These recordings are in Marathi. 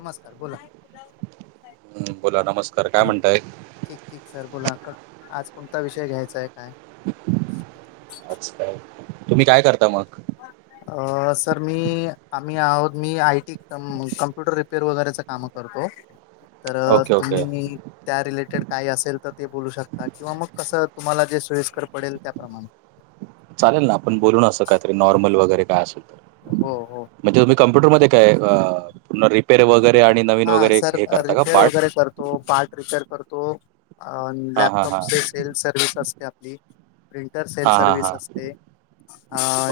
नमस्कार बोला. हम्म बोला नमस्कार काय म्हणताय. ठीक ठीक सर बोला आज कोणता विषय घ्यायचाय काय? अच्छाय तुम्ही काय करता मग, अ सर मी आम्ही आहोत, मी आयटी कम्प्युटर रिपेअर वगैरेच काम करतो. हो ओके ओके तुम्ही त्या रिलिटेड, काय असेल तर ते बोलू शकता किंवा मग कसं तुम्हाला जे सोयस्कर पडेल त्याप्रमाणे, चालेल ना आपण बोलून, असं काहीतरी नॉर्मल वगैरे काय असेल. हो हो. [unintelligible] मध्ये काय पुन्हा रिपेर वगैर, हा सर रिपेअर वगैरे करतो, पार्ट रिपेअर करतो. अ हां हां हां लॅपटॉपचे सेल्फ सर्व्हिस असते आपली. प्रिंटर सेल हां हां सर्विस हां असते,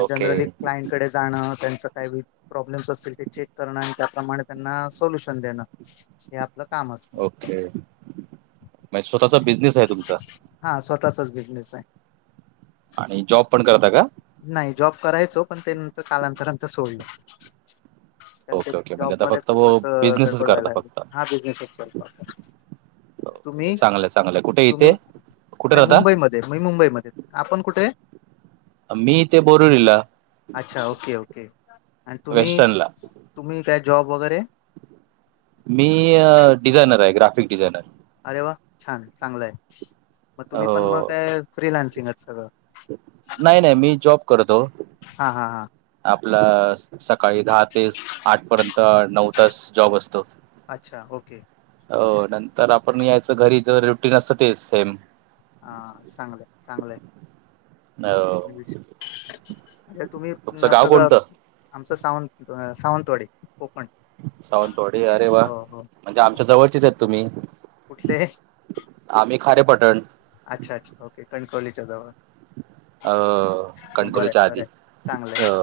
ओके जनरली क्लाइंटकडे जाणं त्यां [unintelligible] प्रॉब्लेमस असतील ते चेक करण. त्याप्रमाणे त्यांना सोलूशन देणं, हे आपलं काम असतं ओके म्हणजे स्वतःचा बिझनेस आहे तुमचा. त्याचाच बिझनेस आहे. आणि जॉब पण करता का? नाही जॉब करायचो, पण ते नंतर कालांतरान सोडलं. [inaudible] कारण ते ओके ओके म्हणजे, आता जॉबमध्ये फक्त व खूपच अ, बिजनेसच गडबड करता व्हायला लागली फक्त. हा बिझनेसच करतो आपण तुम्ही चांगलंय चांगलंय, कुठे इथे तुम्ही कुठे नाही राहता मुंबईमध्ये मुंबईमध्ये आपण कुठे? मी इथे बोरिवलीला. अच्छा ओके ओके आणि तुम्ही, वेस्टर्नला तुम्ही काय जॉब वगैरे मी डिझायनर आहे, ग्राफिक डिझायनर. अरे वा, छान चांगलं आहे. मग तुम्ही पण मग डिझायनर काय फ्रीलान्सिंग सगळं, नाही नाही मी जॉब करतो. हा हा हा. आपलं सकाळी दहा तेस आठ पर्यंत नऊ तास जॉब असतो. अच्छा ओके. हो नंतर आपण यायच घरी जो रुटीन असतं तेच सेम. हा चांगलंय चांगलंय अ म्हणजे तुम्ही तुमचं गाव सगळं, कोणतं आमचं सावन सावंतवाडी. सावंतवाडी अरे वा, हो म्हणजे आमच्या जवळचीच आहेत तुम्ही. कुठंले? आम्ही खारेपटण. अच्छा अच्छा ओके कणकवलीच्या जवळ. अ बरं कणकोलीच्या आधी बर अ चांगलंय.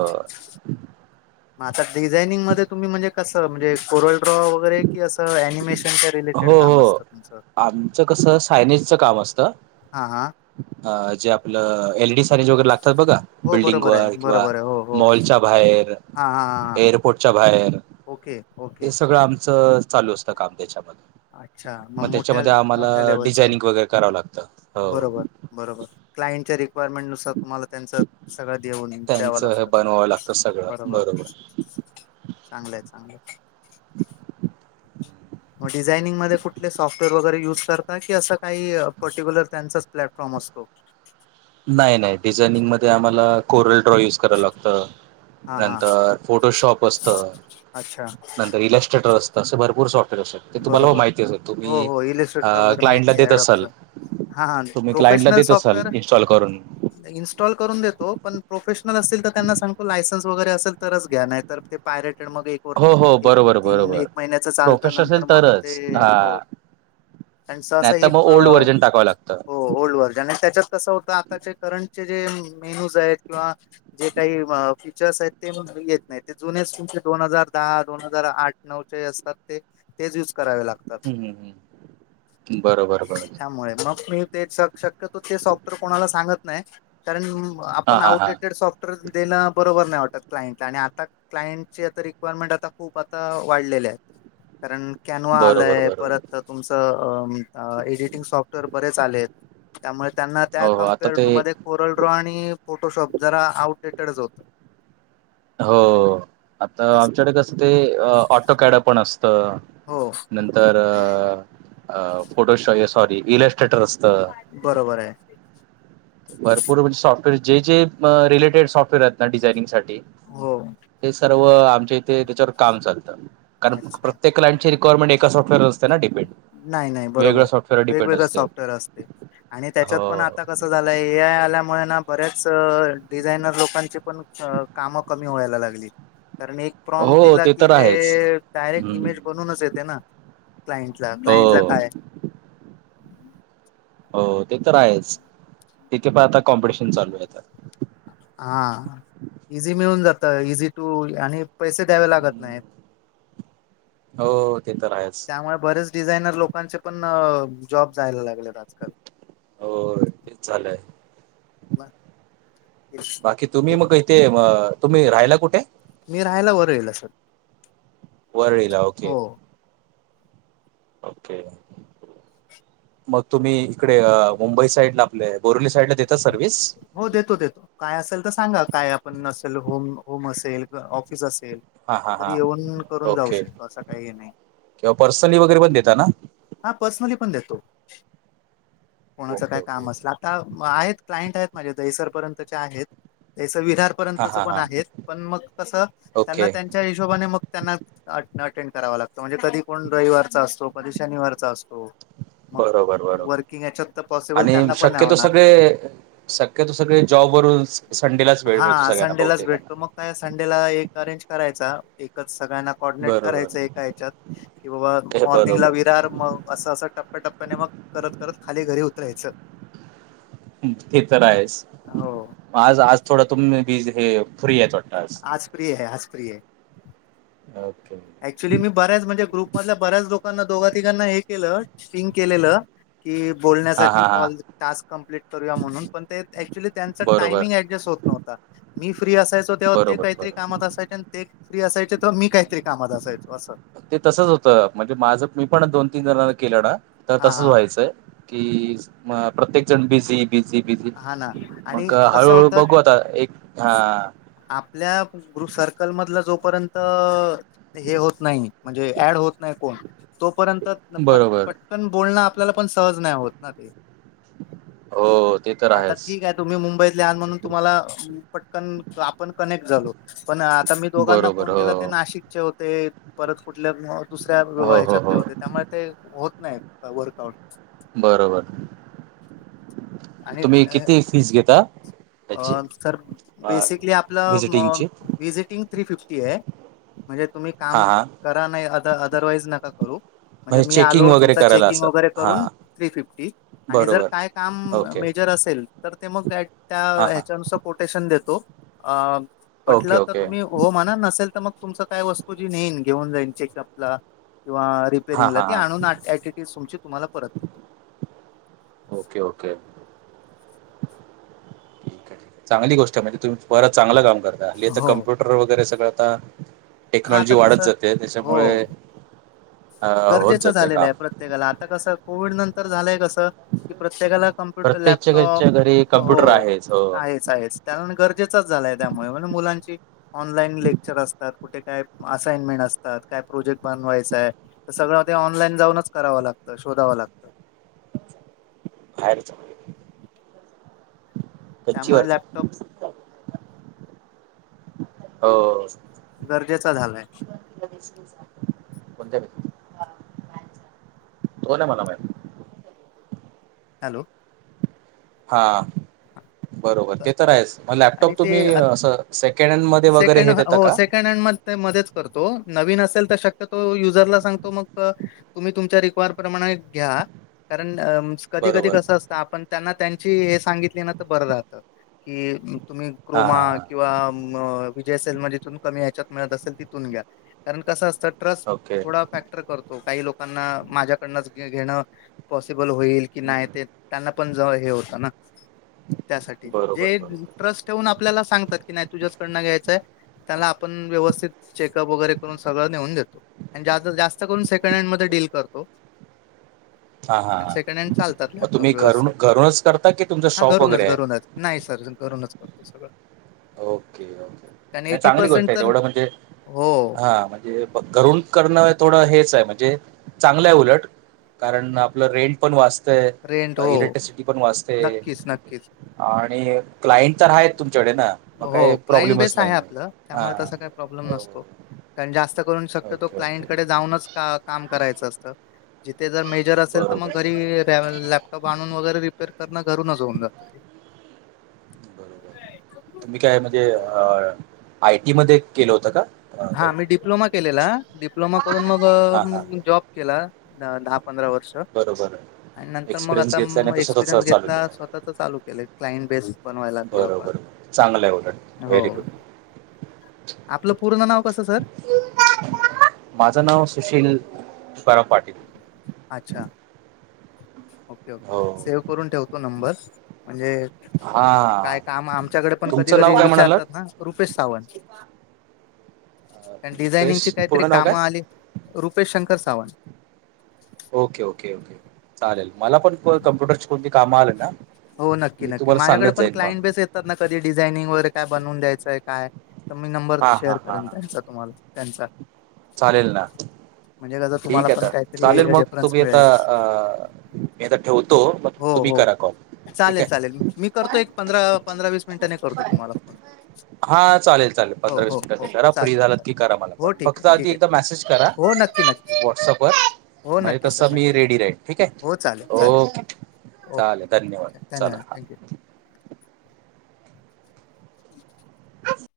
आता डिझाइनिंग मध्ये तुम्ही म्हणजे कसं, म्हणजे कोरल ड्रॉ वगैरे की अस ॲनिमेशन. हो हो आमचं कसं सायनीजच काम असतं हा हा अ जे आपलं एल डी े लातात ब हो बिल्डिंग बरोबर व आहे किंवा बरोबर आहे हो हो मॉलच्या बाहेर हा हा हा हा. एअरपोर्टच्या बाहेर ओके ओके हे सगळं आमचं चालू असतं काम त्याच्यामध्ये अच्छा मग मोठ्या त्याच्यामध्ये आम्हाला मोठ्या लेवलच डिझायनिंग आहे वगैरे करावं लागतं हो बरोबर बरोबर क्लांटच्या र्यमेंटनुसार तुम्हाला त्यांचं सगळ दे द्याव त्यांचं हे लागत बनवावं लागतं सगळं बरोबर चांगलंय चांगलं मग डिझाइनिंगध्ये कुठले सॉफ्टवेअर वगैरे युज करता की असं काही पर्टिक्युलर त्यांचा प्लॅटफॉर्म समस्त नाही नाही डिझायनिंग म आम्हाला कोरल ड्रॉ यूज कराय लागत हा हा नंतर फोटोशॉप असत अच्छा नंतर इलस्टेट रस्त अस भरपूर सॉफ्ट तुम्हाला बरोबर माहिती असे हो तुम्ही हो इलिस्ट्रेटर वगैरे क्लाइंटला माहिती आहे देत असाल ॲडॉबचं तुम्ही क्लाइंट ला देत असाल इन्स्टॉल करून इनस्टॉल करून देतो पण प्रोफेशनल असेल तर त्यांना सांगतो लायसन् वगरे असेल तरच घ्या नाही तर तेयट मग हो हो बरोबर तीन बरोबर एक महिन्याच चालतं प्रोफेश असेल मग ते तरच हो हा आणि नाही असं तर मग ह ओल्ड व्हर्जन टाकावं लागतं हो ओल्ड व्हर्जन आणि त्याच्यात कसं होत आताचे करंट का फ दोन हजार दहा दोन हजार आठ नऊ असतात ते ते दि करावे लागतात हम्म हम्म हम्म. बरोबर बरोबर त्यामुळे मग ते शक्यतो ते सॉफ्टवेअर कोणाला सांगत नाही कारण हा आपण हा हा आउटडेटेड सॉफ्टवेअर देण बरोबर नाही वाटत क्इंटला आणि आता क्लाइंटची आता रिक्वायरमेंट आता खूप आता वाढलेले आहेत कारण कॅनवा बरोबर आलाय बरोबर परत तुमचं एडिटिंग सॉफ्टवेअर बरेच आले आहेत त्यामुळे त्यांना त्या हो हो आता कमपेअर ते टू मध्ये कोरल रॉ आणि फोटोशॉप जरा आउटडेट डच होत हो आता आमच्याकडे कस ते ऑटो कॅड पण असत हो नंतर फोटो सॉरी थेटर अस्त. बरोबर आहे जे जेे रिलेटेड सफवेअर आहेत ना डिनिंगसाठी हो ते सर्व व आमच्या इथे त्याच्यावर काम चालत कारण अच्छा. प्रत्येक क्लाईंटची रिक्वायरमेंट एक का सॉफ्टवेअर वर असते ना डिपेंड नाही नाही बरोबर वेगवेगळ्या आहे. सॉफ्टवेअर वर डिपेंड वेगवेगळं असते. सॉफ्टवेअर असते. आणि त्याच्यात हो पण आता कसं झालंय ए आय आल्यामुळे ना बऱ्याच डिझायनर लोकांची पण काम कम मी व्हायला लागलली कारण एक प्रॉम हो दिला ते की तर आहेच ते डायरेक्ट हम्म इमेज बनूनच येते ना. क्लाइंट ला क्लाइंट ला हो काय. हो ते तर आहेच तिथे पण आता कॉम्पिटिशन चालू आहे आता. हा इझी मिळून जात इझी टू आणि पैसे द्यावे लागत नाहीत. हो ते तर आहेच. त्यामुळे बरेच डिझायनर लोकांचे पण जॉब जायला लागल्यात. हो तेच चालंय. म- बाकी तुम्ही मग इथे अ तुम्ही राहायला कुठे? मी राहायला वरळीला सर. वरळीला ओके. हो. ओके. [inaudible] मग तुम्ही इकडे मुंबई साईड ला आपले आ हो देतो देतो काय असेल त सांगा. काय आपण असेल होम होम असेल किंवा ऑफिस अस हा हा हा ओके शकतो असं काही हे नाही किंवा पर्सनली वगैरे पण देता ना? हा पर्सनली पण देतो. कोणाच ओके काय काम ओके. असलं आता म आहेत क्लाइंट आहेत माझ्याहित दहीसरपर्यंतचे आहेत. ते तस विरार हा पर्यंतच हा पण हा आहेत पण मग तस त्यांना ओके त्यांच्या हिशोबाने मग त्यांना अटेंड करावा लागतं म्हणजे कधी कोण रयवारचा असतो कधी शनवारचा अस [inaudible] बरोबर बरोबर याच्यात तर पॉसिबल आणि त्यांना पण नाही शक्यतो होणार सगळे शक्यतो सगळे जॉब करून संडेलाच वेळ मिळतो हा सगळ्यांना संडेलाच बहुतेकांना भेटतो मग काय संडेला एक अरेंज करायचा एकच सगळ्यांना कॉर्डिनेट बरोबर करायचं एका ह्याच्यात की बाबा हे मॉर्निंगला बरोबर वेळ तर मग अस अस टप्प्याटप्प्याने मग करत करत खाली घरी उतरायचं ते तर आहेच हो आज आज थोडं तुम् बीज हे फ्री आहेत वा आज फ्री ये आज फ्री ये. ओके. ऍक्च्युली मी बऱ्याच म्हणजे ग्रुपमधल्या बऱ्याच लोकांना दोघा तिघांना हे केलं. स्विंग केलेलं. की हा बोलण्यासाठी हा हा कॉल टास्क कम्प्लीट करूया म्हणून पण ते ऍक्च्युली त्यांचा बरोबर टाइमिंग ऍडजस्ट होत न्हवता मी फ्री असायचो तेव्हा ते बरोबर काहीतरी बरोबर. कामात असायचे आणि ते फ्री असायचे तेव्हा मी काहीतरी कामात असायचो असं ते तसच होतं म्हणजे माझं मी पण दोन तीन जणांना केलं ना तर हा तसच हा व्हायचंय की म प्रत्येक जण बिझी बिझी बिझी हा ना आणि मग कसं हळूहळू होतं बघू आता एक हा आपल्या ग्रुप सर्कल मधल जो पर्यंत हे होत नाही म्हणजे ऍड होत नाही कोण तोपर्यंत प बरोबर पटकन बोलणं आपल्याला पण सहज नायं होत ना ते. [inaudible] ते तर आता आहेच. ठीक ये तुम्ही मुंबईतले आहात म्हणून तुम्हाला पटकन आप पण कनेक्ट झालो पण आता मी दोघांना बरोबर फोन केला ते हो नाशिकचे होते परत कुठल्या दुस दुसऱ्या हो हो हो हयाच्यातले होते. त्यामुळे ते होत नायं वर्कआउट बरोबर तुम्ही किती फीज् घेता? अ त्याची सर अ, बेसिकली आपलं व्हिजिटिंगची? वीजिटिंग थ्री फिफ्टी टी ये म्हणजे तुम्ही हा काम हा करा नाही अ अदरवाईज नका करू म्हणजे मी चेकिंग आलो वगैरे तुमचा करायला चेकिंग असं वगैरे हा. करून थ्री फिफ्टी आणि जर बरोबर. काय काम ओके. मेजर असेल तर ते मग त्या हां, हां. ह्याच्यानुसार कोटेशन देतो. अ ओके, पटलं तर ओके. तुम्ही हो म्हणा नसेल त मग तुमच काय वस्तू जी नेइन घेऊन जाईनं ची आपला किंवा हां, रिपेरिंगला हां, ती हां. आणून एटीटीस तुमची तुम्हाला परत देतो. Okay, okay. ठीक ये ठीक ये चांगली गोष्ट यं म्हणजे तुम्ही परत चांगलं काम आता हल्लीच हो. कम्प्युटर वगैरे सगळं आता हा टेक्नॉलॉजी आता वाढत कसं जाते हो त्याच्यामुळे अ, होत गरजेचं जातंय झालेलं आहे काम. प्रत्येकाला आता कस कोविड नंतर झालंय कस स की प्रत्येकाला कम्प्युटर प्रत्येकच्या लॅपटॉप घरच्या घरी कम्प्युटर हो आहेच. हो. आहेच आहेच त्याला गरजेचाच झालाय त्यामुळे म्हणजे मुलांची ऑनलाईन लेक्चर असतात. कुठे काय असाइनमेंट असतात. काय प्रोजेक्ट बनवायचाय त सगळं ते ऑनलाईन जाऊनच करावं लाग त शोधावं लागतं. बाहेरच त्यामुळे गच्चीवरच. लॅपटॉप हो गरजेचा झालाय. [inaudible] तो ना मला मा हॅलो. हा. बरोबर ते तर आहेच मग आणि लॅपटॉप ते तुम्ही असं सेकंड हँड मध्ये वगैरे हे देता का? मदत करतो नवीन ो तुम्ही त घ. कधी कधी बरोबर. कस असत आपण त्यांना त्यांची हे सांगितली ना बर रात की तुम्ही हां, क्रोमा हां, हां. किंवा अ विजय असेल मग जिथून कमी ह्याच्यात मिळत असेल तिथून घ्या कारण कसं असतं. ओके. थोडा फॅक्टर करतो काही लोकांना माझ्याकडनच घेणं पॉसिबल होईल की हं, नाही हं. ते त्यांना पण ज हे होत ना. त्यासाठी बरोबर, जे बरोबर. ट्रस्ट ठेवून आपल्याला सांगतात की नाही तुझ्याचकडनं घ्यायचंय. त्याना आपण व्यवस्थित चेकअप वगैरे करून सगळं नेऊन देतो आणि जास्त करून सेकंड हँड म डील करतो. ह. हा हा सेकंड हँड चालतात म लॅपटॉप तुम्ही घरून व्यवस्थित. घरूनच करता की तुम हा घरूनच घरूनच नाही सर घरूनच करतो सगळं. ओके ओके कारण नाही एटी चांगली गोष्ट पर्सेंट आहे तर तेवढं म्हणजे हो हा म्हणजे घरून करणं थोडं हेच आहे म्हणजे चग उलट कारण आपलं रेंट पण वात. रेंट हो इलेक्ट्रिसिटी पण वाचते नक्कीच नक्कीच. आणि क्लाइंट तर आहेत. तुमच्याकडे ना मग हो काही क्लाइंट बेस प्रॉब्लेमच आहे नाही आपलं त्यामुळे त हां काही प्रॉब्लेम हो नसतो कारण जात शकतो ओके ओके क्लांट कडे जाऊनच काम करायचं असतं. जिथे जर मेजर असेल तर मग बरोबर घरी लॅपटॉप आणून वगैरे रिपेअर तरना घरूनचऊन जात ते बरोब तुम्ही काय म्हणजे अ आयटी मध्ये केलं होतं का? अ, हा हे? मी डिप्लोमा केलेला डिप्लोमा करून मग हां हां जॉब केला द पंधरा वर्ष बरोबर आहे. आणि नंतर मग एक्सपिरियन्स आता घेतल्याने तो स्वतःचा एक्सपिरियन्स चालू घेतला केला स्वतःच चालू केलं क्लाइंट बेसट बनवायला थोडाफार बरोबर चांगलं आहे उलट हो. Very good. आपलं पूर्ण नाव कसं सर ील बरा पाटील. अच्छा. ओके ओके हो सेव्ह करून ठेवतो नंबर म्हणजे हां काय काम आमच्याकडे पण कधी तुमचं नाव कधी काय म्हणालात? विचारतात ना रुपेश सावंत. अ, कारण डिझायनिंग रुपेश ची काहीतरी पूर्ण नाव काम काय? आली Rupesh Shankar Sawant okay okay okay चालेल मला पण कम्प्युटरची कोणती काम आलं ना. हो नक्की मी नक्की तुम्हाला माझ्याकडे सांगत पण जाईन मग क्लाइंट बेस येतात ना कधी डिझायनिंग वगैरे का बनून द्यायचंय काय? तर मी नंबर हां शेअर हां हां करेन हां त्यांचा तुम्हाला त्यांचा चालेल ना. म्हणजे कसं तुम्हाला ठीक पण आहेता काहीतरी चालेल मग रेफरन्स तुम्ही आता मिळेल अ ठेवतो मग हो तुम्ही हो करा का? चालेल चालेल मी करतो एक पंधरा पंधरा वीस मिनिटांने करतो तुम्हाला फोन हा चालेल चालेल हो पंधरा वीस हो हो मिनिटांनी करा फ्री चालेल झालात चालेल की करा मला पण हो ठीक आहे फक्त आधी ठीक एकदा आहे मेसेज करा. हो नक्की नक्की व्हॉट्सअप वर हो म्हणजे नक्की तस सर मी नक्की रेडी राहील ठीक हो चालेल आहे चालेल ओके. चालेल ओके धन्यवाद चला धन्यवाद हा. थँक्यू हम्.